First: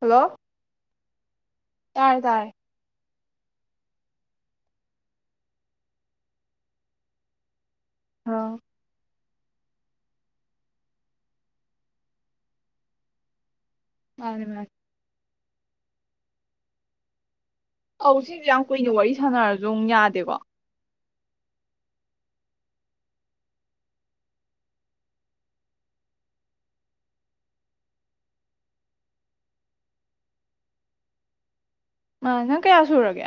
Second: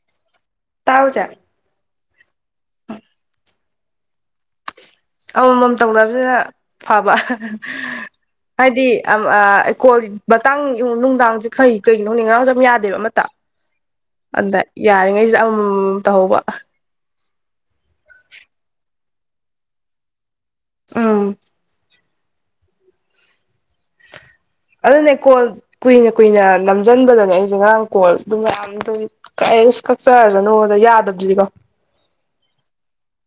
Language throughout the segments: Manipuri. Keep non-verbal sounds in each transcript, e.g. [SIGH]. ꯍꯜꯂꯣ ꯇꯥꯥꯕ꯭ꯔꯣ ꯆꯦ ꯇꯥꯔꯦ ꯇꯥꯔꯦ ꯑꯃꯥ ꯃꯝ ꯇꯧꯅꯕꯁꯤꯗ ꯐꯕ ꯑ ꯍꯥꯏꯗꯤ ꯑꯝ ꯑꯥ ꯀꯣꯜꯒꯤ ꯃꯇꯥꯡ ꯅꯨꯡꯗꯥꯡꯁꯦ ꯀꯩ ꯀꯩꯒꯤꯅꯣ ꯈꯪꯗꯦ ꯉꯥꯔꯥꯡꯁꯨ ꯌꯥꯗꯦꯕ ꯑꯃꯇ ꯃꯥꯅꯦ ꯍꯟꯗꯛ ꯃꯥꯅꯦ ꯌꯥꯔꯤꯉꯩꯁꯤ ꯑꯃ ꯃꯝ ꯇꯧꯍꯧꯕ ꯑꯧ ꯁꯤꯁꯦ ꯌꯥꯝ ꯀꯨꯏꯅ ꯋꯥꯔꯤ ꯁꯥꯟꯅꯔꯁꯨ ꯑꯃꯨꯛ ꯌꯥꯗꯦꯀꯣ ꯎꯝ ꯑꯗꯨꯅꯦ ꯀꯣꯜ ꯀꯨꯏꯅ ꯀꯨꯏꯅ ꯅꯝꯖꯟꯕꯗꯅꯦ ꯑꯩꯁꯦ ꯉꯔꯥꯡ ꯀꯣꯜ ꯑꯗꯨ ꯃꯌꯥꯝꯗꯒꯤ ꯗꯦꯡꯁ ꯀꯛꯆꯔꯁꯅꯣꯅ ꯌꯥꯗꯕꯗꯨꯗꯤꯀꯣ ꯑꯥ ꯅꯪ ꯀꯌꯥ ꯁꯨꯔꯒꯦ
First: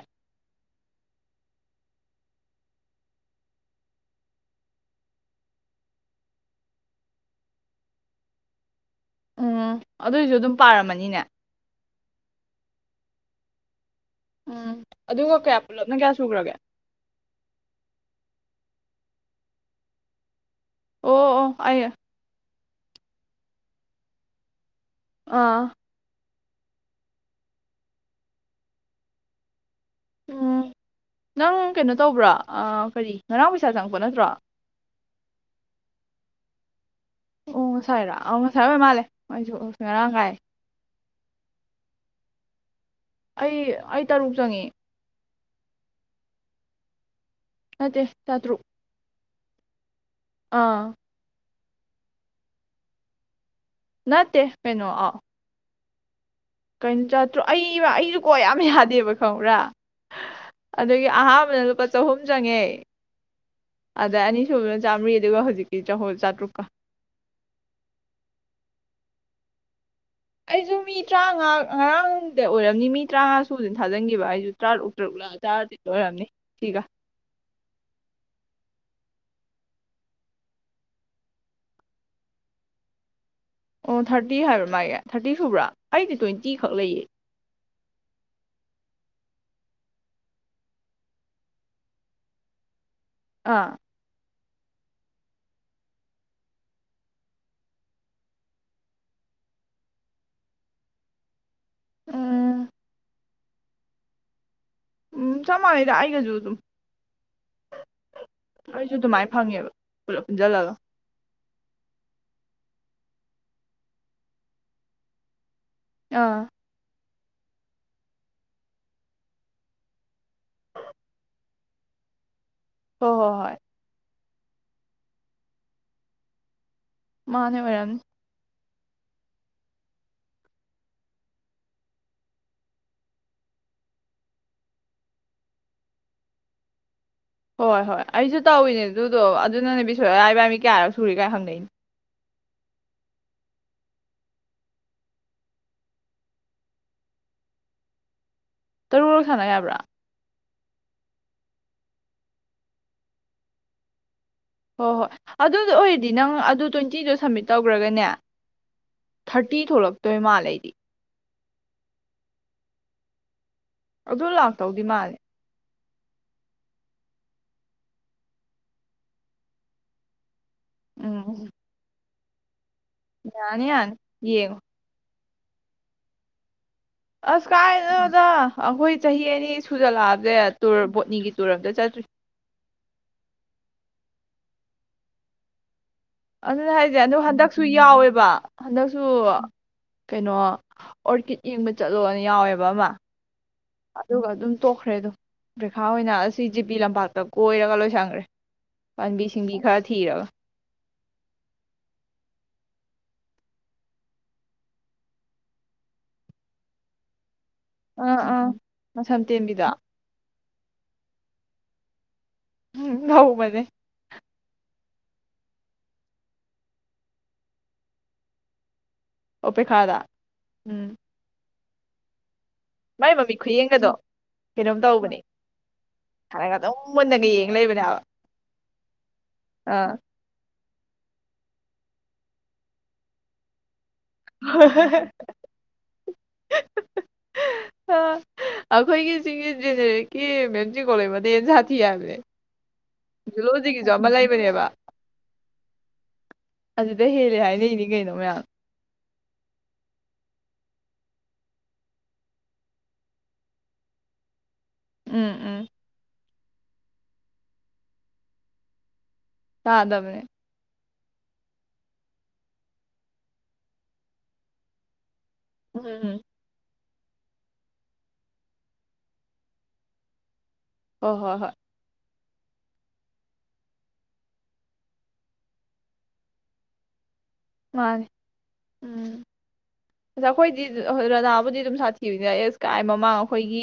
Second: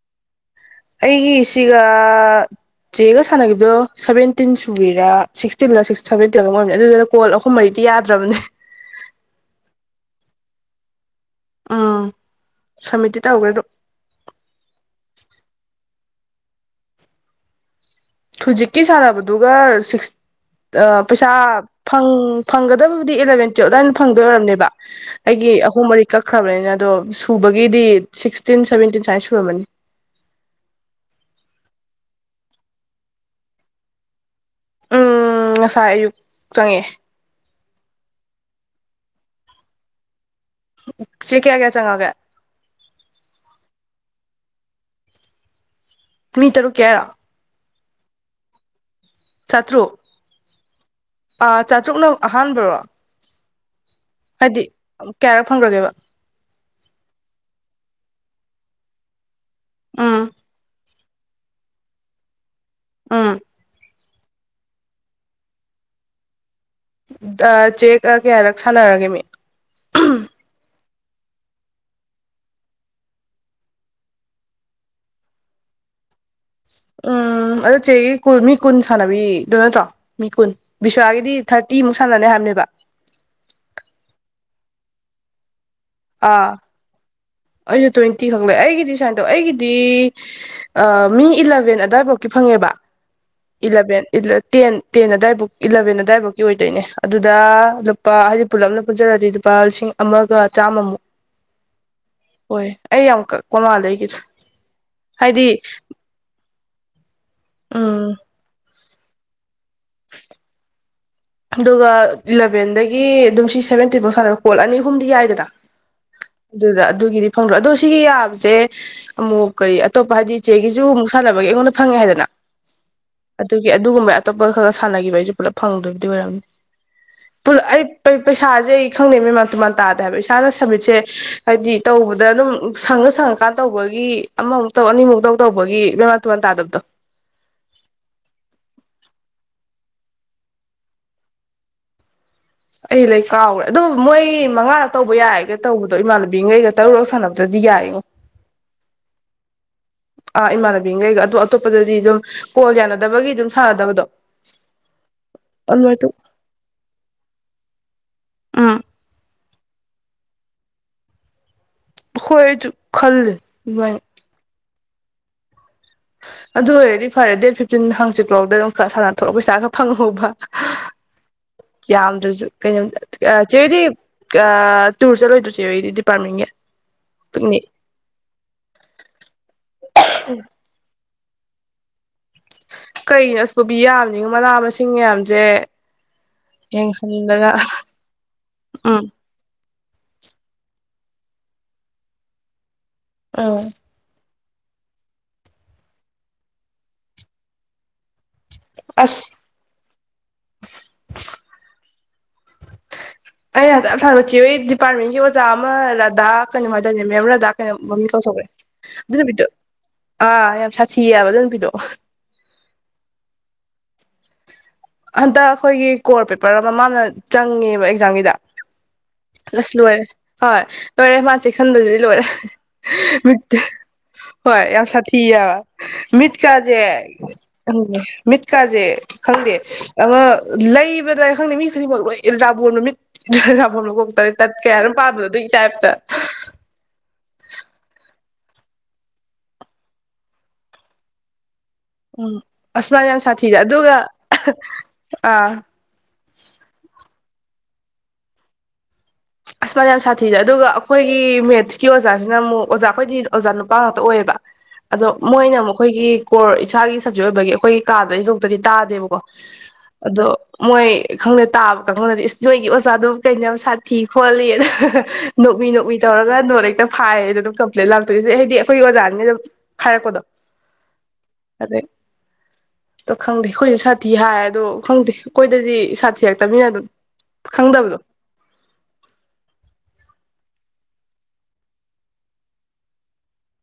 ꯑꯩꯒꯤ ꯁꯤꯒ ꯆꯦꯒ ꯁꯥꯟꯅꯈꯤꯕꯗꯣ ꯁꯚꯦꯟꯇꯤꯟ ꯁꯨꯔꯤꯔꯥ ꯁꯤꯛꯁꯇꯤꯟꯔꯥ ꯁꯚꯦꯟꯇꯤꯟꯔꯥ ꯀꯩꯅꯣꯝ ꯑꯣꯏꯕꯅꯦ ꯑꯗꯨꯗꯨꯅ ꯀꯣꯜ ꯑꯍꯨꯝ ꯃ꯭ꯔꯤꯗꯤ ꯌꯥꯗ꯭ꯔꯥꯕꯅꯦ ꯎꯝ ꯑꯗꯨꯏꯁꯨ ꯑꯗꯨꯝ ꯄꯥꯔꯝꯃꯥꯅꯤꯅꯦ ꯎꯝ ꯁꯥꯃꯤꯠꯇꯤ ꯇꯧꯈ꯭ꯔꯦ ꯑꯗꯣ ꯎꯝ ꯑꯗꯨꯒ ꯀꯌꯥ ꯄꯨꯂꯞꯅ ꯀꯌꯥ ꯁꯨꯈ꯭ꯔꯥꯒꯦ ꯍꯧꯖꯤꯛꯀꯤ ꯁꯥꯟꯅꯕꯗꯨꯒ ꯁꯤꯛꯁ ꯑꯥ ꯑꯣ ꯄꯩꯁꯥ ꯑꯣ ꯑꯩ ꯐꯪ ꯐꯪꯒꯗꯕꯕꯨꯗꯤ ꯑꯦꯂꯕꯦꯟ ꯇꯨꯌꯦꯜꯞ ꯑꯗꯨꯋꯥꯏꯗ ꯑꯗꯨꯝ ꯐꯪꯗꯣꯏ ꯑꯣꯏꯔꯝꯅꯤꯕ ꯑꯩꯒꯤ ꯑꯥ ꯑꯍꯨꯝ ꯃꯔꯤ ꯀꯛ ꯈ꯭ꯔꯕꯅꯤꯅ ꯑꯗꯣ ꯁꯨꯕꯒꯤꯗꯤ ꯁꯤꯛꯁꯇꯤꯟ ꯁꯚꯦꯟꯇꯤꯟ ꯁꯨꯃꯥꯏꯅ ꯁꯨꯔꯝꯃꯅꯤ ꯎꯝ ꯅꯪ ꯀꯩꯅꯣ ꯇꯧꯕ꯭ꯔꯥ ꯀꯔꯤ ꯉꯔꯥꯡ ꯄꯩꯁꯥ ꯆꯪꯉꯛꯄ ꯅꯠꯇ꯭ꯔꯣ ꯎꯝ ꯉꯁꯥꯏ ꯑꯌꯨꯛ ꯆꯪꯉꯦ ꯑꯣ ꯉ ꯁꯥꯏꯔꯥ ꯑꯣ ꯉ ꯁꯥꯏ ꯑꯣꯏꯔ ꯃꯥꯜꯂꯦ ꯑꯩꯁꯨ ꯉꯔꯥꯡ ꯀꯥꯏ ꯁꯤ ꯀꯌꯥ ꯀꯌꯥ ꯆꯪꯉꯛꯑꯒꯦ ꯑꯩ ꯑꯩ ꯇꯔꯨꯛ ꯆꯪꯉꯦ ꯃꯤ ꯇꯔꯨꯛ ꯀꯤ ꯍꯥꯏꯔꯥ ꯅꯠꯇꯦ ꯆꯥꯇꯔꯨꯛ ꯆꯥꯇ꯭ꯔꯨꯨꯛ ꯑꯥ ꯑꯥ ꯆꯥꯇ꯭ꯔꯨꯛꯅ ꯑꯍꯥꯟꯕꯔꯣ ꯅꯠꯇꯦ ꯍꯥꯏꯗꯤ ꯀꯩꯅꯣ ꯀꯌꯥꯔꯛ ꯐꯪꯈ꯭ꯔꯒꯦꯕ ꯀꯩꯝ ꯆꯠꯇ꯭ꯔꯣ ꯑꯩꯕ ꯑꯩꯁꯨ ꯀꯣ ꯌꯥꯝ ꯌꯥꯗꯦꯕ ꯈꯪꯕ꯭ꯔꯥ ꯑꯥ ꯑꯗꯒꯤ ꯑꯍꯥꯟꯕꯗ ꯂꯨꯄꯥ ꯆꯍꯨꯝ ꯆꯪꯉꯦ ꯎꯝ ꯑꯗ ꯑꯅꯤꯁꯨꯕꯅ ꯆꯥꯝꯃꯔꯤ ꯑꯗꯨꯒ ꯍꯧꯖꯤꯛꯀꯤ ꯆꯍꯨꯝ ꯆꯥꯇ꯭ꯔꯨꯛꯀ ꯗ ꯆꯦꯛ ꯀꯌꯥꯔꯛ ꯁꯥꯟꯅꯔꯒꯦ ꯃꯤ ꯑꯩꯁꯨ ꯃꯤ ꯇꯔꯥꯡꯉꯥ ꯉꯔꯥꯡꯗ ꯑꯣꯏꯔꯝꯅꯤ ꯃꯤ ꯇꯔꯥꯡꯉꯥ ꯁꯨꯕꯗ ꯊꯥꯖꯤꯟꯈꯤꯕ ꯑꯩꯁꯨ ꯇꯔꯥ ꯇꯔꯨꯛ ꯇꯔꯥ ꯇꯦꯛꯂ ꯑꯣꯏꯔꯝꯅꯤ ꯁꯤꯒ ꯎꯝ ꯑꯗꯣ ꯆꯦꯒꯤ ꯀꯨꯟ ꯃꯤ ꯀꯨꯟ ꯁꯥꯟꯅꯕꯤꯗ ꯅꯠꯇ꯭ꯔꯣ ꯃꯤ ꯀꯨꯟ ꯕꯤꯁ꯭ꯋꯥꯒꯤꯗꯤ ꯊꯥꯔꯇꯤꯃꯨꯛ ꯁꯥꯟꯅꯅꯤ ꯍꯥꯏꯕꯅꯦꯕ ꯑꯣ ꯊ꯭ꯔꯇꯤ ꯍꯥꯏꯕ꯭ꯔꯥ ꯃꯥꯒꯤ ꯊꯥꯔꯇꯤ ꯁꯨꯕ꯭ꯔꯣ ꯑꯩꯗꯤ ꯑꯥ ꯇ꯭ꯋꯦꯟꯇꯤꯈꯛ ꯂꯩꯌꯦ ꯑꯩꯁꯨ ꯇ꯭ꯋꯦꯟꯇꯤ ꯈꯛ ꯂꯩ ꯑꯩꯒꯤꯗꯤ ꯁꯨꯃꯥꯏꯅ ꯇꯧ ꯑꯩꯒꯤꯗꯤ ꯃꯤ ꯏꯂꯚꯦꯟ ꯑꯋꯥꯏꯐꯥꯎꯀꯤ ꯐꯪꯉꯦꯕ ꯑꯥ ꯏꯂꯕꯦꯟ ꯏꯂ ꯇꯦꯟ ꯇꯦꯟ ꯑꯗꯨꯋꯥꯏꯕꯨ ꯏꯂꯚꯦꯟ ꯑꯗꯥꯋꯥꯏꯕꯨꯀꯤ ꯑꯣꯏꯗꯣꯏꯅꯦ ꯑꯗꯨꯗ ꯂꯨꯄꯥ ꯍꯥꯏꯗꯤ ꯄꯨꯂꯞꯅ ꯄꯨꯟꯁꯤꯜꯂꯗꯤ ꯂꯨꯄꯥ ꯂꯤꯁꯤꯡ ꯑꯃꯒ ꯆꯥꯃꯝ ꯃꯨꯛ ꯎꯝ ꯍꯣꯏ ꯑꯩ ꯌꯥꯝꯀꯛ ꯀꯣꯃꯥꯗꯒꯤꯗꯣ ꯎꯝ ꯆꯞꯃꯥꯅꯩꯗ ꯑꯩꯒꯤꯖꯨ ꯑꯗꯨꯝ ꯑꯝ ꯑꯩꯁꯨ ꯑꯗꯨꯃꯥꯏꯅ ꯐꯪꯉꯦꯕ ꯄꯨꯂꯞ ꯄꯨꯟꯁꯤꯜꯂꯒ ꯑꯗꯨꯒ ꯏꯂꯚꯦꯟꯗꯒꯤ ꯑꯗꯨꯝ ꯁꯤ ꯁꯚꯦꯟꯇꯤꯟꯐꯥꯎ ꯁꯥꯟꯅꯕ ꯀꯣꯜ ꯑꯅꯤ ꯑꯍꯨꯝꯗꯤ ꯌꯥꯏꯗꯅ ꯑꯥ ꯑꯗꯨꯗ ꯑꯗꯨꯒꯤꯗꯤ ꯐꯪꯗ꯭ꯔꯣ ꯑꯗꯣ ꯁꯤꯒꯤ ꯌꯥꯕꯁꯦ ꯑꯃꯨꯛ ꯀꯔꯤ ꯑꯇꯣꯞꯄ ꯍꯥꯏꯗꯤ ꯆꯦꯒꯤꯁꯨ ꯑꯃꯨꯛ ꯁꯥꯟꯅꯕꯒꯤ ꯑꯩꯉꯣꯟꯗ ꯐꯪꯉꯦ ꯍꯥꯏꯗꯅ ꯍꯣꯏ ꯍꯣꯏ ꯍꯣꯏ ꯑꯗꯨꯒꯤ ꯑꯗꯨꯒꯨꯝꯕ ꯑꯇꯣꯞꯄ ꯈꯔꯥ ꯁꯥꯟꯅꯈꯤꯕꯩꯁꯨ ꯄꯨꯂꯞ ꯐꯪꯗꯣꯏꯅꯤ ꯑꯣꯏꯔꯝ ꯄꯨ ꯃꯥꯅꯦ ꯑꯩ ꯑꯣꯏꯔꯝꯅꯤ ꯄꯩꯁꯥꯖꯦ ꯈꯪꯗꯦ ꯃꯦꯝꯥꯟ ꯇꯨꯃꯥꯟ ꯇꯥꯗꯦꯕ ꯍꯥꯏꯕ ꯏꯁꯥꯅ ꯁꯕꯃꯤꯠꯁꯦ ꯍꯥꯏꯕꯗꯤ ꯇꯧꯕꯗ ꯑꯗꯨꯝ ꯁꯪꯉ ꯁꯪꯉꯀꯥꯟ ꯇꯧꯕꯒꯤ ꯑꯃꯃꯨꯛ ꯇꯧ ꯑꯅꯤꯃꯨꯛ ꯇꯧ ꯇꯧꯕꯒꯤ ꯃꯦꯃꯥꯟ ꯇꯨꯃꯥꯟ ꯇꯥꯗꯕꯗꯣ ꯍꯣꯏ ꯍꯣꯏ ꯑꯩꯁꯨ ꯇꯧꯏꯤꯅꯦ ꯑꯗꯨꯗꯣ ꯑꯗꯨꯅꯅꯦ ꯕꯤꯁꯣꯏꯔꯤꯌꯥ ꯏꯕꯥꯅꯤ ꯀꯌꯥꯔꯛ ꯁꯨꯔꯦ ꯀꯥꯏ ꯍꯪꯅꯩꯅꯤ ꯑꯩ ꯂꯩ ꯀꯥꯎꯈꯔꯦ ꯑꯗꯨꯗꯣ ꯃꯣꯏ ꯃꯉꯥꯔ ꯇꯧꯕ ꯌꯥꯏꯒ ꯇꯧꯕꯗꯣ ꯏꯃꯥꯟꯅꯕꯤꯒꯩꯒ ꯇꯔꯨꯛꯔꯛ ꯁꯥꯟꯅꯕꯗꯗꯤ ꯌꯥꯏꯉꯣ ꯇꯔꯨꯔꯛ ꯁꯥꯟꯅ ꯌꯥꯕ꯭ꯔꯥ ꯑꯥ ꯏꯃꯥꯟꯅꯕꯤꯒꯩꯒ ꯑꯗꯣ ꯑꯇꯣꯞꯄꯗꯗꯤ ꯑꯗꯨꯝ ꯀꯣꯜ ꯌꯥꯅꯗꯕꯒꯤ ꯑꯗꯨꯝ ꯁꯥꯟꯅꯗꯕꯗꯣ ꯍꯣꯏ ꯍꯣꯏ ꯑꯗꯨꯗꯣ ꯑꯗꯨꯃꯥꯏꯅ ꯑꯣꯏꯔꯗꯤ ꯅꯪ ꯑꯗꯨ ꯇ꯭ꯋꯦꯟꯇꯤꯗꯣ ꯁꯃꯤꯠ ꯇꯧꯈ꯭ꯔꯒꯅꯦ ꯎꯝ ꯊꯥꯔꯇꯤ ꯊꯣꯛꯂꯛꯇꯣꯏ ꯃꯥꯜꯂꯦ ꯑꯩꯗꯤ ꯍꯣꯏ ꯑꯩꯖꯨ ꯈꯜꯂꯤꯅꯦ ꯑꯗꯨ ꯂꯥꯛ ꯇꯧꯗꯤ ꯃꯥꯜꯂꯦ ꯑꯗꯨ ꯑꯣꯏꯔꯗꯤ ꯐꯔꯦ ꯗꯦꯠ ꯐꯤꯞꯇꯤꯟ ꯍꯪꯆꯤꯛꯐꯥꯎꯗꯤ ꯑꯗꯨꯝ ꯈꯔ ꯁꯥꯟꯅ ꯊꯣꯛꯑꯒ ꯄꯩꯁꯥ ꯈꯔ ꯐꯪꯍꯧꯕ ꯎꯝ ꯌꯥꯝꯗ꯭ꯔꯁꯨ ꯀꯩꯅꯣ ꯌꯥꯅꯤ ꯆꯦꯗꯤ ꯌꯥꯅꯤ ꯌꯦꯡꯉꯣ ꯑꯥ ꯇꯨꯔ ꯆꯂꯣꯏ ꯗꯣ ꯆꯦ ꯍꯣꯏꯗꯤ ꯗꯤꯄꯥꯔꯠꯃꯦꯟꯒꯤ ꯑꯁ ꯄꯤꯛꯅꯤꯛ ꯀꯥꯏꯗꯩꯅꯣꯗ ꯑꯩꯈꯣꯏ ꯆꯍꯤ ꯑꯅꯤ ꯁꯨꯖꯜꯂꯛꯑꯕꯁꯦ ꯇꯨꯔ ꯕꯣꯠꯅꯤꯒꯤ ꯇꯨꯔ ꯑꯝꯇ ꯆꯠꯇ꯭ꯔꯤ ꯀꯩꯅꯣ ꯁꯨꯕꯤ ꯌꯥꯝꯅꯤꯉꯣ ꯃꯅꯥ ꯃꯁꯤꯡ ꯃꯌꯥꯝꯁꯦ ꯑꯗꯨꯅ ꯍꯥꯏꯁꯦ ꯑꯗꯨ ꯌꯦꯡꯍꯟꯗꯅ ꯍꯟꯗꯛꯁꯨ ꯌꯥꯎꯋꯦꯕ ꯍꯟꯗꯛꯁꯨ ꯎꯝ ꯀꯩꯅꯣ ꯑꯣꯔꯀꯤꯠ ꯌꯦꯡꯕ ꯆꯠꯂꯣꯅ ꯌꯥꯎꯋꯦꯕ ꯑꯃ ꯎꯝ ꯑꯗꯨꯒ ꯑꯗꯨꯝ ꯇꯣꯛꯈ꯭ꯔꯦ ꯑꯗꯨꯝ ꯄꯩꯈꯥ ꯑꯣꯏꯅ ꯑꯁꯤ ꯖꯤꯄꯤ ꯂꯝꯄꯥꯛꯇ ꯀꯣꯏꯔꯒ ꯂꯣꯏꯁꯟꯈ꯭ꯔꯦ ꯄꯟꯕꯤ ꯑꯁ ꯁꯤꯡꯕꯤ ꯈꯔ ꯊꯤꯔꯒ [INAUDIBLE] ꯑꯩ ꯍꯟꯗ ꯌꯥꯝ ꯁꯥꯎꯅꯤꯡꯕ ꯆꯦꯍꯣꯏ ꯗꯤꯄꯥꯔꯠꯃꯦꯟꯒꯤ ꯑꯣꯖꯥ ꯑꯃ ꯔꯥꯙꯥ ꯀꯩꯅꯣꯝ ꯍꯥꯏꯗꯥꯏꯅꯦ ꯃꯦꯝ ꯔꯥꯙꯥ ꯀꯩ ꯃꯃꯤꯡ ꯑꯥ ꯀꯥꯎꯊꯣꯛꯈ꯭ꯔꯦ ꯑꯥ ꯑꯗꯨ ꯃꯁꯝ ꯅꯨꯃꯤꯠꯇꯨ ꯇꯦꯟꯕꯤꯗꯣ ꯑꯥ ꯌꯥꯝ ꯁꯥꯊꯤꯌꯥꯕ ꯑꯗꯨ ꯅꯨꯄꯤꯗꯣ ꯎꯝ ꯉꯧꯕꯅꯦ ꯍꯟꯗꯛ ꯑꯩꯈꯣꯏꯒꯤ ꯀꯣꯔ ꯄꯦꯄꯔ ꯑꯃ ꯃꯥꯅ ꯆꯪꯉꯦꯕ ꯑꯦꯛꯖꯥꯝꯒꯤꯗ ꯑꯣ ꯑꯁ ꯂꯣꯏꯔꯦ ꯄꯩꯈꯥꯗ ꯍꯣꯏ ꯎꯝ ꯂꯣꯏꯔꯦ ꯃꯥ ꯆꯦꯛꯁꯟꯕꯗꯨꯗꯤ ꯂꯣꯏꯔꯦ ꯃꯥꯏ ꯃꯃꯤꯠ ꯈꯨꯌꯦꯡꯒꯗꯣ [INAUDIBLE] ꯍꯣꯏ ꯀꯩꯅꯣꯝ ꯌꯥꯝ ꯇꯧꯕꯅꯦ ꯁꯥꯊꯤ ꯍꯥꯏꯕ ꯍꯥꯟꯅꯒ ꯑꯗꯨꯝ ꯃꯤꯠꯀꯥꯁꯦ ꯃꯨꯟꯅꯒ ꯌꯦꯡ ꯂꯩꯕꯅꯦ ꯈꯪꯗꯦ ꯍꯥꯏꯕ ꯃꯤꯠꯀꯥꯁꯦ ꯈꯪꯗꯦ ꯑꯥ ꯑꯃ ꯂꯩꯕꯗꯣ ꯑꯩ ꯈꯪꯗꯦ ꯃꯤ ꯈꯨꯗꯤꯡꯃꯛ ꯂꯣꯏ ꯑꯦꯜ ꯔꯥꯕꯣꯟ ꯃꯃꯤꯠ ꯔꯥꯕꯣꯟ ꯃꯀꯣꯛ ꯇꯔꯦꯠ ꯇꯠ ꯀꯌꯥꯅꯣꯝ ꯄꯥꯟꯕꯗꯣ ꯑꯗꯨꯒꯤ ꯇꯥꯏꯞꯇ ꯑꯁ ꯑꯩꯈꯣꯏꯒꯤ ꯁꯤꯒꯤ ꯖꯦꯅꯦꯔꯦꯠꯀꯤ ꯃꯦꯝ ꯆꯤꯡꯒꯣꯡꯂꯩꯃꯗꯩ ꯍꯦꯟ ꯁꯥꯠ ꯎꯝ ꯑꯁꯨꯃꯥꯏꯅ ꯌꯥꯝ ꯁꯥꯊꯤꯒ ꯑꯗꯨꯒ ꯑꯃ ꯂꯩꯕꯅꯦꯕ ꯑꯥ ꯍꯥꯏꯔꯛꯏꯅꯤ ꯀꯩꯅꯣ ꯃꯌꯥꯝ ꯑꯁꯃꯥꯏꯅ ꯌꯥꯝ ꯁꯥꯊꯤꯔꯦ ꯑꯗꯨꯒ ꯑꯩꯈꯣꯏꯒꯤ ꯃꯦꯠꯁꯀꯤ ꯑꯣꯖꯥꯁꯤꯅ ꯑꯃꯨꯛ ꯑꯣꯖꯥ ꯑꯩꯈꯣꯏꯗꯤ ꯑꯣꯖꯥ ꯅꯨꯄꯥ ꯉꯥꯛꯇ ꯑꯣꯏꯌꯦꯕ ꯑꯗꯣ ꯎꯝ ꯃꯣꯏꯅ ꯎꯝ ꯑꯃꯨꯛ ꯑꯩꯈꯣꯏꯒꯤ ꯀꯣꯔ ꯏꯁꯥꯒꯤ ꯁꯕꯖꯦꯛ ꯑꯣꯏꯕꯒꯤ ꯑꯩꯈꯣꯏꯒꯤ ꯀꯥꯗꯗꯒꯤ ꯒ꯭ꯔꯨꯞꯇꯗꯤ ꯇꯥꯗꯦꯕꯀꯣ ꯇꯥꯗꯕꯅꯦ ꯑꯗꯣ ꯃꯣꯏ ꯈꯪꯗꯦ ꯇꯥꯕ ꯀꯥꯡꯕꯨꯅꯗꯤ ꯅꯣꯏꯒꯤ ꯑꯣꯖꯥꯗꯨꯕꯨ ꯀꯩꯅꯣ ꯁꯥꯊꯤ ꯈꯣꯠꯂꯤ ꯍꯥ ꯍꯥ ꯍꯥ ꯅꯣꯛꯃꯤ ꯎꯝ ꯅꯣꯛꯃꯤ ꯎꯝ ꯇꯧꯔꯒ ꯅꯣꯠ ꯍꯦꯛꯇ ꯐꯥꯏꯌꯦꯅ ꯑꯗꯨꯝ ꯀꯝꯄ꯭ꯂꯦꯟ ꯂꯥꯛꯇꯣꯏꯁꯦ ꯍꯥꯏꯗꯤ ꯑꯩꯈꯣꯏꯒꯤ ꯑꯣꯖꯥꯅꯤꯅ ꯑꯗꯨꯝ ꯍꯥꯏꯔꯛꯄꯗꯣ ꯍꯣꯏ ꯍꯣꯏ ꯍꯣꯏ ꯑꯗꯩ ꯑꯗꯣ ꯈꯪꯗꯦ ꯑꯩꯈꯣꯏꯁꯨ ꯁꯥꯊꯤ ꯍꯥꯏ ꯑꯗꯣ ꯈꯪꯗꯦ ꯑꯩꯈꯣꯏꯗꯗꯤ ꯁꯥꯊꯤꯔꯛꯇꯅꯤꯅ ꯑꯗꯨꯝ ꯈꯪꯗꯕꯗꯣ ꯃꯥꯅꯦ ꯎꯝ ꯑꯗ ꯑꯩꯈꯣꯏꯗꯤ ꯔꯥꯙꯥꯕꯨꯗꯤ ꯑꯗꯨꯝ ꯁꯥꯊꯤꯕꯅꯤꯅ ꯑꯦꯁ ꯀꯥꯏ ꯃꯃꯥꯡ ꯑꯩꯈꯣꯏꯒꯤ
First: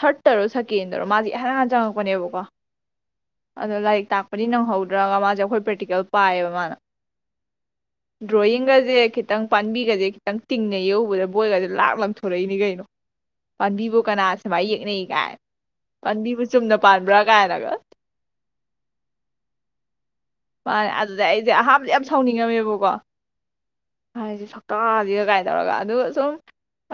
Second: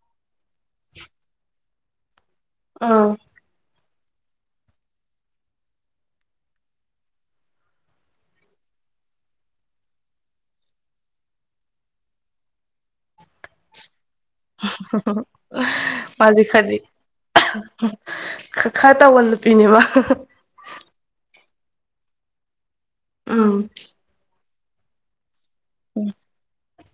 ꯊꯥꯔꯗ ꯔꯣ ꯁꯥꯀꯦꯟꯗꯔꯣ ꯃꯥꯒꯤ ꯏꯍꯥꯟ ꯍꯥꯟꯅ ꯆꯪꯉꯛ [UNINTELLIGIBLE] ꯑꯗꯣ ꯂꯥꯏꯛ ꯇꯥꯛꯄꯗꯤ ꯅꯪꯍꯧꯗ꯭ꯔꯕ ꯃꯥꯁꯦ ꯑꯩꯈꯣꯏ ꯄ꯭ꯔꯦꯛꯇꯤꯀꯦꯜ ꯄꯥꯏꯌꯦꯕ ꯃꯥꯅ ꯗ꯭ꯔꯣꯌꯤꯡꯒꯁꯦ ꯈꯤꯇꯪ ꯄꯥꯟꯕꯤꯒꯁꯦ ꯈꯤꯇꯪ ꯇꯤꯡꯅ ꯌꯦꯛꯎꯕꯗ ꯕꯣꯏꯒꯖꯦ ꯂꯥꯛ ꯑ ꯂꯪꯊꯣꯔꯛꯏꯅꯤ ꯀꯩꯅꯣ ꯄꯥꯝꯕꯤꯕꯨ ꯃꯥꯖꯦ ꯄꯥꯟꯕꯤꯕꯨ ꯆꯨꯝꯅ ꯈꯔꯗꯤ ꯄꯥꯟꯕ꯭ꯔꯥ ꯀꯥꯏꯅꯒ ꯈ ꯈꯔ ꯇꯧꯕ ꯅꯨꯄꯤꯅꯦꯕ ꯃꯥꯅꯦ ꯑꯗꯨꯗ ꯑꯩꯗꯤ ꯑꯍꯥꯟꯕꯗ ꯌꯥꯝ ꯁꯥꯎꯅꯤꯡꯉꯝꯃꯦꯕ ꯀꯣ ꯎꯝ ꯍꯥꯏꯗꯤ ꯇꯥꯗꯦ ꯀꯥꯏꯅ ꯇꯧꯔꯒ ꯑꯗꯨ ꯁꯨꯝ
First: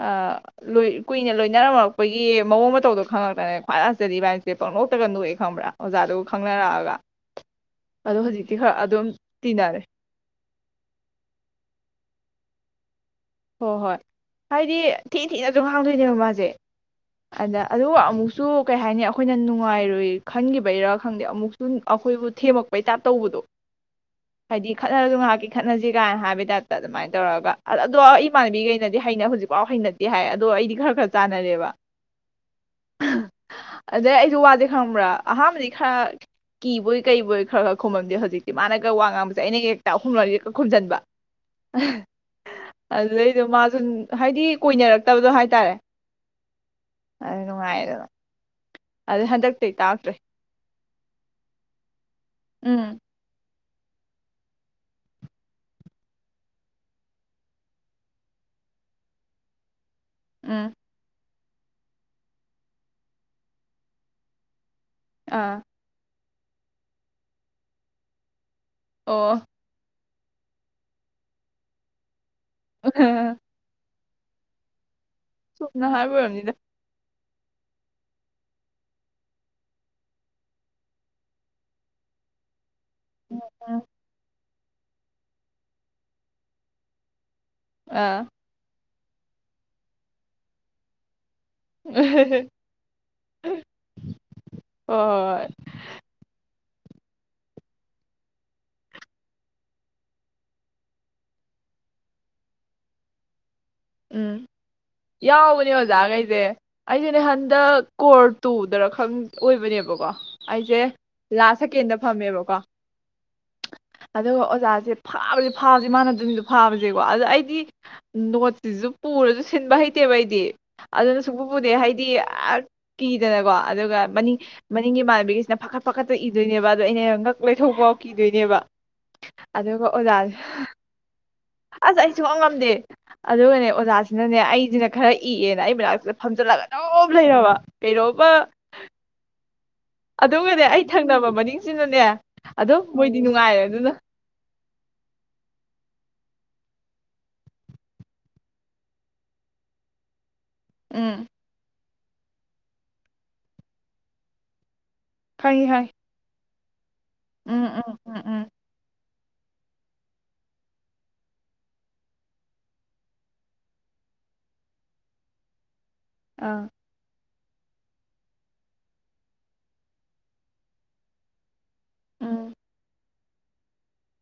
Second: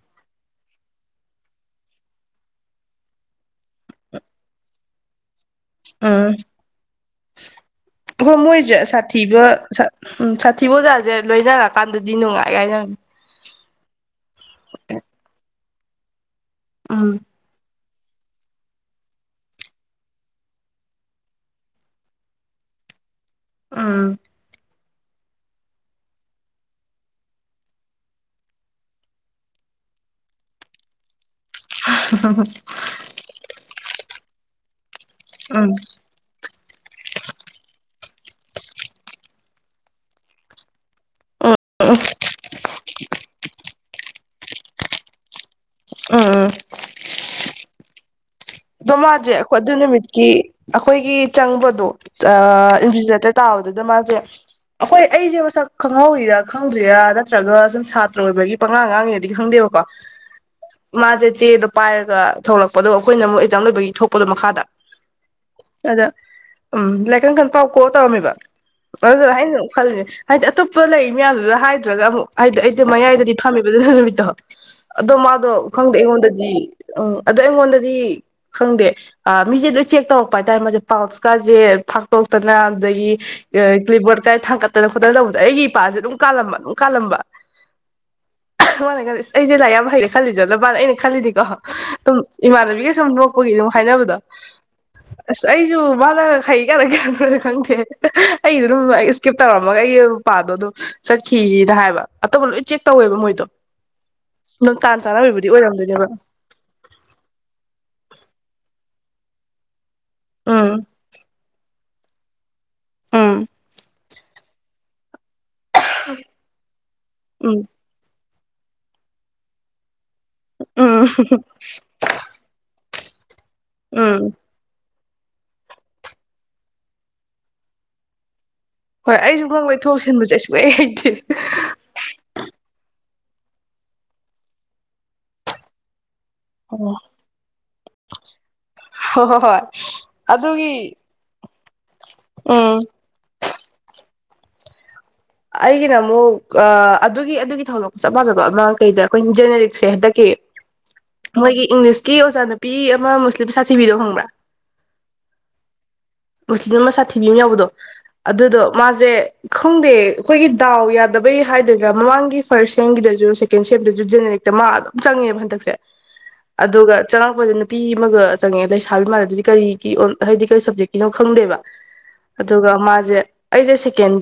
ꯑꯥ ꯂꯣꯏ ꯀꯨꯏꯅ ꯂꯣꯏꯅꯔꯝꯃꯛꯄꯒꯤ ꯃꯑꯣꯡ ꯃꯇꯧꯗꯣ ꯈꯪꯉꯛꯇꯅꯦ ꯈ꯭ꯋꯥꯏ ꯂꯁꯇꯗꯤ ꯏꯕꯥꯅꯤꯁꯦ ꯄꯪꯅꯣꯛꯇꯒ ꯅꯣꯛꯑꯦ ꯈꯪꯕ꯭ꯔꯥ ꯑꯣꯖꯥꯗꯨꯒ ꯎꯝ ꯈꯪꯅꯔꯛꯑꯒ ꯑꯗꯣ ꯍꯣꯏ ꯍꯧꯖꯤꯛꯇꯤ ꯈꯔ ꯃꯣꯏꯁꯦ ꯑꯗꯨꯝ ꯁꯥꯠꯊꯤꯕ ꯇꯤꯟꯅꯔꯦ ꯁ ꯎꯝ ꯁꯥꯠꯊꯤꯕ ꯑꯣꯖꯥꯖꯦ ꯂꯣꯏꯅꯔꯀꯥꯟꯗꯗꯤ ꯅꯨꯡꯉꯥꯏ ꯍꯥꯏꯅꯕꯅꯦ ꯍꯣ ꯍꯣꯏ ꯍꯥꯏꯗꯤ ꯊꯤ ꯊꯤꯅ ꯑꯗꯨꯝ ꯉꯥꯡꯗꯣꯏꯅꯦꯕ ꯃꯥꯁꯦ ꯎꯝ ꯑꯗ ꯑꯗꯨꯒ ꯑꯃꯨꯛꯁꯨ ꯀꯩ ꯍꯥꯏꯅꯤ ꯑꯩꯈꯣꯏꯅ ꯅꯨꯡꯉꯥꯏꯔꯣꯏ ꯈꯟꯒꯤꯕꯩꯔꯥ ꯈꯪꯗꯦ ꯑꯃꯨꯛꯁꯨ ꯑꯩꯈꯣꯏꯕꯨ ꯊꯦꯝꯃꯛꯄꯩ ꯇꯥꯏꯞ ꯇꯧꯕꯗꯣ ꯎꯝ ꯍꯥꯏꯗꯤ ꯈꯠꯅꯔꯁꯨ ꯉꯥꯍꯥꯛꯀꯤ ꯈꯠꯅꯁꯦ ꯀꯥꯏꯅ ꯍꯥꯏꯕꯩ ꯇꯥꯏꯞꯇ ꯑꯗꯨꯃꯥꯏꯅ ꯇꯧꯔꯒ ꯑ ꯑꯗꯣ ꯑꯩꯏ ꯏꯃꯥꯟꯅꯕꯤꯈꯩꯅꯗꯤ ꯍꯩꯅ ꯍꯧꯖꯤꯛꯐꯥꯎ ꯍꯩꯅꯗꯦ ꯍꯥꯏ ꯑꯗꯣ ꯑꯩꯗꯤ ꯈꯔ ꯈꯔ ꯇꯥꯟꯅꯔꯦꯕ ꯎꯝ ꯑꯗꯩ ꯑꯩ [UNINTELLIGIBLE] ꯈꯪꯕꯔꯥ ꯑꯍꯥꯟꯕꯗꯤ ꯎꯝ ꯈꯔ ꯀꯤꯕꯣꯏ ꯀꯩꯕꯣꯏ ꯈꯔ ꯈꯔ ꯈꯨꯝꯃꯝꯗꯦ ꯍꯧꯖꯤꯛꯇꯤ ꯃꯥꯅꯒ ꯋꯥ ꯉꯥꯡꯕꯁꯦ ꯑꯩꯅ ꯍꯦꯛꯇ ꯑꯍꯨꯝꯂꯛ ꯑꯅꯤꯔꯛꯀ ꯈꯨꯝꯖꯤꯟꯕ [UNINTELLIGIBLE] ꯑꯗꯨ ꯃꯥꯁꯨ ꯍꯥꯏꯗꯤ ꯀꯣꯏꯅꯔꯛꯇꯕꯗꯣ ꯍꯥꯏꯇꯥꯔꯦ ꯎꯝ ꯑꯗꯨ ꯅꯨꯡꯉꯥꯏꯌꯦ ꯑꯗꯨꯅ ꯗꯣ ꯃꯥꯖꯦ ꯑꯩꯈꯣꯏ ꯑꯗꯨ ꯅꯨꯃꯤꯠꯀꯤ ꯑꯩꯈꯣꯏꯒꯤ ꯆꯪꯕꯗꯣ ꯑꯥ ꯎꯝ ꯏꯟꯚꯖꯤꯂꯦꯇꯔ ꯇꯥꯕꯗꯨ ꯑꯗ ꯃꯥꯁꯦ ꯑꯩꯈꯣꯏ ꯑꯩꯁꯦ ꯃꯁꯛ ꯈꯪꯍꯧꯔꯤꯔꯥ ꯈꯪꯗ꯭ꯔꯤꯔꯥ ꯅꯠꯇ꯭ꯔꯒ ꯁꯨꯝ ꯁꯥꯇ꯭ꯔ ꯑꯣꯏꯕꯒꯤ ꯄꯉꯥꯡ ꯉꯥꯡꯉꯤꯔꯗꯤ ꯈꯪꯗꯦꯕꯀꯣ ꯎꯝ ꯃꯥꯖꯦ ꯆꯦꯗꯣ ꯄꯥꯏꯔꯒ ꯊꯣꯛꯂꯛꯄꯗꯣ ꯑꯩꯈꯣꯏꯅ ꯑꯃꯨꯛ ꯖꯥꯝ ꯂꯣꯏꯕꯒꯤ ꯊꯣꯛꯄꯗꯣ ꯃꯈꯥꯗ ꯑꯥ ꯑꯗ ꯎꯝ ꯂꯥꯛꯏꯀꯟ ꯀꯟ ꯄꯥꯎ ꯀꯣ ꯇꯧꯔꯝꯃꯤꯕ ꯑꯗꯨꯗ ꯑꯣ ꯑꯩꯅ ꯑꯗꯨꯡ ꯈꯜꯂꯦ ꯍꯥꯏꯗꯤ ꯑꯇꯣꯞꯄ ꯂꯩ ꯃꯌꯥꯝꯗꯨꯗ ꯍꯥꯏꯗ꯭ꯔꯒ ꯑꯃꯨꯛ ꯍꯥꯏꯗꯣ ꯑꯩꯗꯣ ꯃꯌꯥꯏꯗꯗꯤ ꯐꯝꯃꯤꯕ ꯑꯗꯨ ꯅꯨꯃꯤ [UNINTELLIGIBLE] ꯑꯗꯣ ꯃꯥꯗꯣ ꯆꯨꯝꯅ ꯈꯪꯗꯦ ꯍꯥꯏꯕ ꯑꯩꯉꯣꯟꯗꯗꯤ ꯑꯣꯏꯔꯝꯅꯤꯗ ꯑ ꯑꯗꯣ ꯑꯩꯉꯣꯟꯗꯗꯤ ꯈꯪꯗꯦ ꯑ ꯃꯤꯁꯦ ꯂꯣꯏ ꯆꯦꯛ ꯇꯧꯔꯛꯄ ꯍꯥꯏꯇꯥꯔꯦ ꯃꯥꯁꯦ ꯄꯥꯎꯁꯀꯁꯦ ꯐꯥꯛꯇꯣꯛꯇꯅ ꯑꯗꯒꯤ ꯑ ꯎꯝ ꯀ꯭ꯂꯤꯞꯕꯣꯔꯠ ꯀꯥ ꯊꯥꯡꯒꯠ ꯇꯅ ꯈꯣꯠꯇꯅ ꯇꯧꯕꯗꯣ ꯑꯩꯒꯤ ꯏꯄꯥꯁꯦ ꯑꯗꯨꯝ ꯀꯥꯜꯂꯝꯕ ꯑꯗꯨꯝ ꯀꯥꯜꯂꯝꯕ ꯑꯥ ꯑꯉꯥꯡꯅꯦ ꯑꯩꯁꯦ ꯂꯥꯏꯔꯤꯛ ꯌꯥꯝ ꯍꯩꯔꯦ ꯈꯜꯂꯤꯖꯥꯠꯂꯥ ꯃ ꯑꯩꯅ ꯈꯜꯂꯤꯅꯤ ꯑ ꯍ ꯍꯣꯏ ꯍꯣꯏ ꯏꯃꯥꯟꯅꯕꯤꯒ ꯁꯨꯝ ꯅꯣꯛ ꯍꯨꯏꯅ ꯑꯗꯨꯝ ꯍꯥꯏꯅꯕꯗꯣ ꯑꯁ ꯍꯣꯏ ꯑꯩꯁꯨ ꯃꯥꯅ ꯐꯩ ꯀꯥꯏꯅ ꯀꯟꯕ꯭ꯔ ꯈꯪꯗꯦ ꯑꯩꯗꯣ ꯑꯗꯨꯝ ꯑꯩ ꯏꯁꯀꯤꯞ ꯇꯧꯔꯝꯃꯒ ꯑꯩꯒꯤ ꯃꯄꯥꯗꯣ ꯑꯗꯨꯝ ꯆꯠꯈꯤꯌꯤꯅ ꯍꯥꯏꯕ ꯑꯇꯣꯞꯄ ꯂꯣꯏ ꯆꯦꯛ ꯇꯧꯋꯦꯕ ꯃꯣꯏꯗꯣ ꯎꯝ ꯑꯗꯨꯝ ꯇꯥꯟ ꯆꯥꯟꯅꯕꯕꯨꯗꯤ ꯌꯥꯎꯕꯅꯦ ꯑꯣꯏꯔꯝꯗꯣꯏꯅꯦꯕ ꯑꯣꯖꯥꯈꯩꯁꯦ ꯑꯩꯁꯨꯅꯦ ꯍꯟꯗꯛ ꯀꯣꯔꯠ ꯇꯨꯗꯔ ꯈꯪ ꯑꯣꯏꯕꯅꯦꯕꯀꯣ ꯎꯝ ꯑꯩꯁꯦ ꯂꯥꯁ ꯁꯦꯀꯦꯟꯗ ꯐꯝꯃꯦꯕꯀꯣ ꯎꯝ ꯑꯗꯨꯒ ꯑꯣꯖꯥꯁꯦ ꯐꯥꯕꯁꯦ ꯐꯥꯕꯁꯤ ꯃꯥꯅ ꯑꯗꯨꯅꯨꯃꯤꯠꯇ ꯐꯥꯕꯁꯦ ꯀꯣ ꯑꯗ ꯑꯩꯗꯤ ꯎꯝ ꯅꯣꯠ ꯁꯤꯁꯨ ꯄꯨꯔꯁꯨ ꯁꯤꯟꯕ ꯍꯩ ꯇꯦꯕ ꯑꯩꯗꯤ ꯎꯝ ꯑꯗꯨꯅ ꯁꯨꯄꯨꯄꯨꯗꯦ ꯍꯥꯏꯗꯤ ꯑꯁ ꯀꯤ ꯅꯀꯣ ꯑꯗꯨꯒ ꯎꯝ ꯃꯅꯤꯡ ꯃꯅꯤ ꯅꯪꯒꯤ ꯏꯃꯥꯟꯅꯕꯤꯒꯩꯁꯤꯅ ꯐꯥꯈꯠ ꯐꯥꯈꯠꯇ ꯏꯗꯣꯏꯅꯦꯕ ꯑꯗꯣ ꯑꯩꯅ ꯉꯛ ꯂꯩꯊꯣꯛ ꯐꯥꯎ ꯀꯤꯗꯣꯏꯅꯦꯕ ꯍꯣꯏ ꯑꯩꯁꯨ ꯈꯪꯕꯣꯏ ꯑꯗꯨꯒ ꯑꯣꯖꯥ ꯊꯣꯛꯁꯤꯟꯕꯁꯦ ꯁꯨꯡꯍꯩ ꯍꯩꯇꯦ ꯑꯁ ꯑꯩ ꯁꯨꯡꯉꯝ ꯉꯝꯗꯦ ꯑꯗꯨꯒꯅꯦ ꯑꯣꯖꯥꯁꯤꯅꯅꯦ ꯑꯩꯁꯤꯅ ꯈꯔ ꯏꯑꯦꯅ ꯑꯩ ꯃꯅꯥꯛꯁꯤꯗ ꯐꯝꯖꯜꯂꯒ ꯑꯣ ꯑꯗꯨꯝ ꯂꯩꯔꯕ ꯀꯩꯅꯣꯡꯃꯥ ꯍꯣ ꯍꯣ ꯍꯣꯏ ꯑꯗꯨꯒꯅꯦ ꯑꯗꯨꯒꯤ ꯑꯩ ꯊꯪꯅꯕ ꯃꯅꯤꯡꯁꯤꯅꯅꯦ ꯎꯝ ꯑꯗꯨꯝ ꯃꯣꯏꯗꯤ ꯅꯨꯡꯉꯥꯏꯔꯦ ꯑꯗꯨꯅ ꯑꯩꯒꯤꯅ ꯑꯃꯨꯛ ꯑ ꯑꯗꯨꯒꯤ ꯑꯗꯨꯒꯤ ꯊꯧꯗꯣꯛ ꯆꯞ ꯃꯥꯟꯅꯕ ꯑꯃ ꯀꯩꯗ ꯑꯩꯈꯣꯏ ꯖꯦꯅꯦꯔꯦꯛꯁꯦ ꯍꯟꯗꯛꯀꯤ ꯎꯝ ꯃꯣꯏꯒꯤ ꯏꯪꯂꯤꯁ ꯀ ꯑꯣꯖꯥ ꯅꯨꯄꯤ ꯑꯃ ꯃꯨꯁꯂꯤꯝ ꯁꯥꯊꯤꯕꯤꯗꯣ ꯍꯪꯕ꯭ꯔꯥ ꯈꯪꯉꯦ ꯈꯪꯉꯦ ꯃꯨꯁꯂꯤꯝ ꯃ ꯁꯥꯠꯇ ꯊꯤꯕꯤ ꯃ ꯌꯥꯎꯕꯗꯣ ꯎꯝ ꯑꯗꯨꯗꯣ ꯃꯥꯁꯦ ꯈꯪꯗꯦ ꯑꯩꯈꯣꯏꯒꯤ ꯗꯥꯎ ꯌꯥꯗꯕꯩ ꯍꯥꯏꯗꯣꯏꯔꯥ ꯃꯃꯥꯡꯒꯤ ꯐꯥꯔꯁ ꯁꯦꯝꯒꯤꯗꯁꯨ ꯁꯦꯀꯦꯟ ꯁꯦꯝꯗꯁꯨ ꯖꯦꯅꯦꯔꯤꯛꯇ ꯃꯥ ꯑꯗꯨꯝ ꯆꯪꯉꯦꯕ ꯍꯟꯗꯛꯁꯦ ꯑꯥ ꯑꯗꯨꯒ ꯆꯔꯥꯎ ꯑꯧꯕꯗꯨ ꯅꯨꯄꯤ ꯑꯃꯒ ꯆꯪꯉꯛꯑꯦ ꯂꯩꯁꯥꯕꯤ ꯃꯥꯜꯂꯦ ꯑꯗꯨꯗꯤ ꯀꯔꯤꯒꯤ ꯑꯨ ꯍꯥꯏꯗꯤ ꯀꯩ ꯁꯞꯖꯦꯛꯀꯤꯅꯣ ꯈꯪꯗꯦꯕ ꯎꯝ ꯑꯗꯨꯒ ꯃꯥꯁꯦ ꯑꯩꯁꯦ ꯁꯦꯀꯦꯟ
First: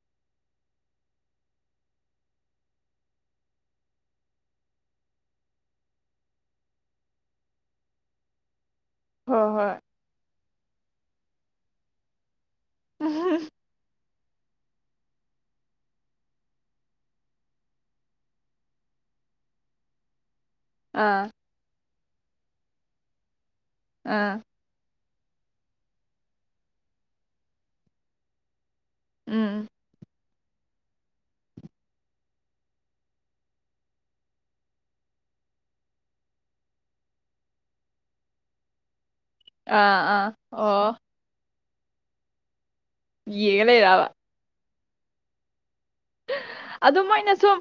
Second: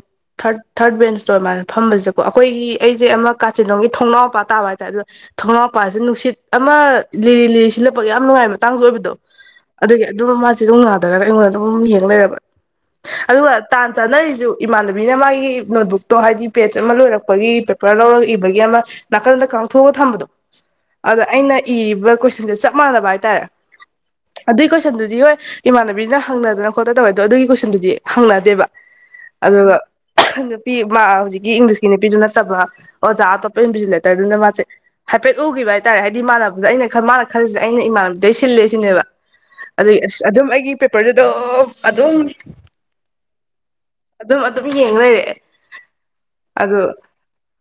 ꯊꯥꯔꯠ ꯊꯥꯔꯠ ꯕꯦꯟꯁꯇꯣ ꯑꯃꯥꯏꯅ ꯐꯝꯕꯁꯤꯗꯀꯣ ꯑꯩꯈꯣꯏꯒꯤ ꯑꯩꯁꯦ ꯑꯃ ꯀꯥꯆꯤꯟꯂꯣꯝꯒꯤ ꯊꯣꯛꯅꯥꯎ ꯃꯄꯥ ꯇꯥꯕ ꯍꯥꯏꯇꯥꯔꯦ ꯑꯗꯣ ꯊꯣꯡꯅꯥꯎꯄꯥꯁꯤ ꯅꯨꯡꯁꯤꯠ ꯑꯃ ꯂꯤꯔꯤ ꯂꯤꯔꯤ ꯁꯤꯜꯂꯛꯄꯒꯤ ꯌꯥꯝ ꯅꯨꯡꯉꯥꯏꯕ ꯃꯇꯥꯡꯁꯨ ꯑꯣꯏꯕꯗꯣ ꯍꯣꯏ ꯍꯣꯏ ꯑꯗꯨꯒꯤ ꯑꯗꯨꯝ ꯃꯥ ꯁꯤ ꯗꯨꯝ ꯉꯥꯗꯔꯒ ꯑꯩꯉꯣꯟꯗ ꯑꯗꯨꯝ ꯌꯦꯡ ꯂꯩꯔꯥꯕ ꯑꯗꯨꯒ ꯇꯥꯟ ꯆꯥꯅꯔꯤꯁꯨ ꯏꯃꯥꯟꯅꯕꯤꯅ ꯃꯥꯒꯤ ꯅꯣꯠꯕꯨꯛꯇꯣ ꯍꯥꯏꯗꯤ ꯄꯦꯖ ꯑꯃ ꯂꯣꯏꯔꯛꯄꯒꯤ ꯄꯦꯄꯔ ꯂꯧꯔ ꯏꯕꯒꯤ ꯑꯃ ꯅꯥꯀꯟꯗ ꯀꯥꯡꯊꯣꯛꯑꯒ ꯊꯝꯕꯗꯣ ꯑꯗ ꯑꯥ ꯑꯩꯅ ꯏꯔꯤꯕ ꯀꯣꯏꯁꯟꯁꯦ ꯆꯞ ꯃꯥꯟꯅꯕ ꯍꯥꯏꯇꯥꯔꯦ ꯑꯥ ꯑꯗꯨꯏ ꯀꯣꯏꯁꯟ ꯗꯨ ꯗꯤ ꯍꯣꯏ ꯏꯃꯥꯟꯅꯕꯤꯅ ꯍꯪꯅꯗꯅ ꯈꯣꯠꯇꯅ ꯇꯧꯋꯦꯗꯣ ꯑꯗꯨꯒꯤ ꯀꯣꯏꯁꯟꯗꯨꯗꯤ ꯍꯪꯅꯗꯦꯕ ꯎꯝ ꯑꯗꯨꯒ [UNINTELLIGIBLE] ꯅꯨꯄꯤ ꯃꯥ ꯍꯧꯖꯤꯛꯀꯤ ꯏꯪꯂꯤꯁꯀꯤ ꯅꯨꯄꯤꯗꯨ ꯅꯠꯇꯕ ꯑꯣꯖꯥ ꯑꯇꯣꯞꯄ ꯏꯟꯚꯖꯤꯂꯦꯇꯔꯗꯨꯅ ꯃꯥꯁꯦ ꯍꯥꯏꯐꯦꯠ ꯎꯒꯤꯕ ꯍꯥꯏꯇꯥꯔꯦ ꯍꯥꯏꯗꯤ ꯃꯥꯟꯅꯕꯗꯨꯗ ꯑꯩꯅ ꯃꯥꯅ ꯈꯜꯂꯤꯁꯦ ꯑꯩꯅ ꯏꯃꯥꯟꯅꯕꯤꯗꯩ ꯁꯤꯜꯂꯦ ꯁꯤꯅꯦꯕ ꯑꯥ ꯑꯗꯩ ꯑꯥ ꯑꯁ ꯑꯗꯨꯝ ꯑꯩꯒꯤ ꯑꯣ ꯄꯦꯄꯔꯖꯦ ꯗꯨꯝ ꯑꯗꯨꯝ ꯌꯦꯞ [UNINTELLIGIBLE] ꯗꯨꯝ ꯌꯦꯡꯉ ꯂꯩꯔꯦ ꯑꯗꯨ ꯃꯣꯏꯅ ꯁꯨꯝ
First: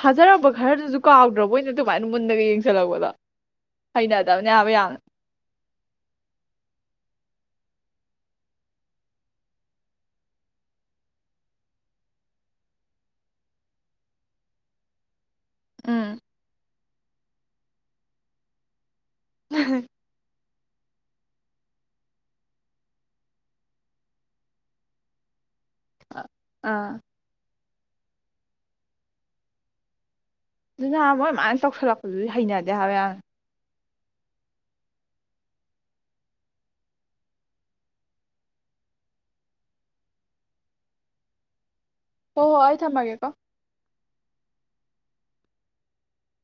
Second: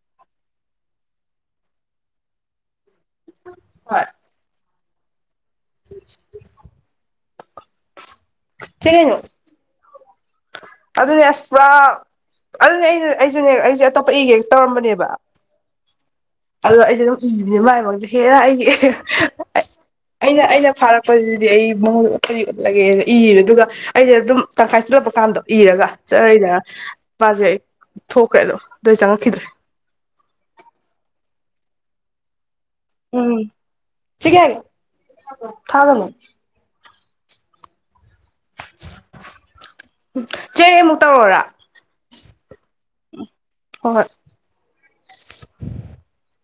ꯐꯥꯖꯔꯝꯕ ꯈꯔꯗꯨꯁꯨ ꯀꯥꯎ ꯃꯣꯏꯅ ꯑꯗꯨꯃꯥꯏꯅ ꯃꯨꯟꯅꯒ ꯌꯦꯡꯁꯤꯜꯂꯛꯄꯗꯣ ꯍꯣꯏ ꯍꯩꯅꯗꯥꯕꯅꯦ ꯍꯥꯏꯕ ꯌꯥꯝꯅ [INAUDIBLE] [UNINTELLIGIBLE] ꯑꯗꯨꯅꯦ ꯑꯁ ꯄꯨꯔꯥ ꯑꯗꯨꯅꯦ ꯑꯩ ꯑꯩꯁꯨꯅꯦ ꯑꯩꯁꯦ ꯑꯇꯣꯞꯄ ꯏꯒꯦ ꯍꯦꯛ ꯇꯧꯔꯝꯕꯅꯦꯕ ꯎꯝ ꯑꯗꯣ ꯑꯩꯁꯦ ꯑꯗꯨꯝ ꯏꯕꯅꯤ ꯃꯥꯏ ꯃꯥꯡ ꯍꯦꯔꯥ ꯑꯩꯒꯤ ꯑꯍꯦ ꯑꯩꯅ ꯑꯩꯅ ꯐꯥꯔꯛꯄꯗꯨꯗꯤ ꯑꯩ ꯃꯉꯣꯟ ꯎꯠꯇꯗꯤ ꯎꯠꯂꯒꯦꯅ ꯏꯌꯦꯕ ꯑꯗꯨꯒ ꯑꯩꯁꯦ ꯑꯗꯨꯝ ꯇꯪꯈꯥꯏ ꯆꯜꯂꯛꯄ ꯀꯥꯟꯗꯣ ꯏꯔꯒ ꯆꯠꯔꯏꯗꯅ ꯑꯥ ꯄꯖꯩ ꯊꯣꯛꯈ꯭ꯔꯦꯗꯣ ꯑꯗꯨ ꯑꯩ ꯆꯪꯉꯛꯈꯤꯗ꯭ꯔꯦ ꯗꯨꯅ ꯃꯣꯏ ꯃꯥꯅ ꯇꯧꯁꯜꯂꯛꯄꯗꯨꯗꯤ ꯍꯩꯅ ꯗꯦꯍꯥꯏꯕ ꯌꯥꯝꯅ ꯎꯝ ꯁꯤ ꯀꯦꯟ ꯊꯥꯔꯨꯅꯣ ꯆꯦ ꯑꯩꯃꯨꯛ ꯇꯧꯔꯣꯔ ꯍꯣꯍꯣꯏ ꯊꯝꯃꯥꯒꯦꯀꯣ [INAUDIBLE]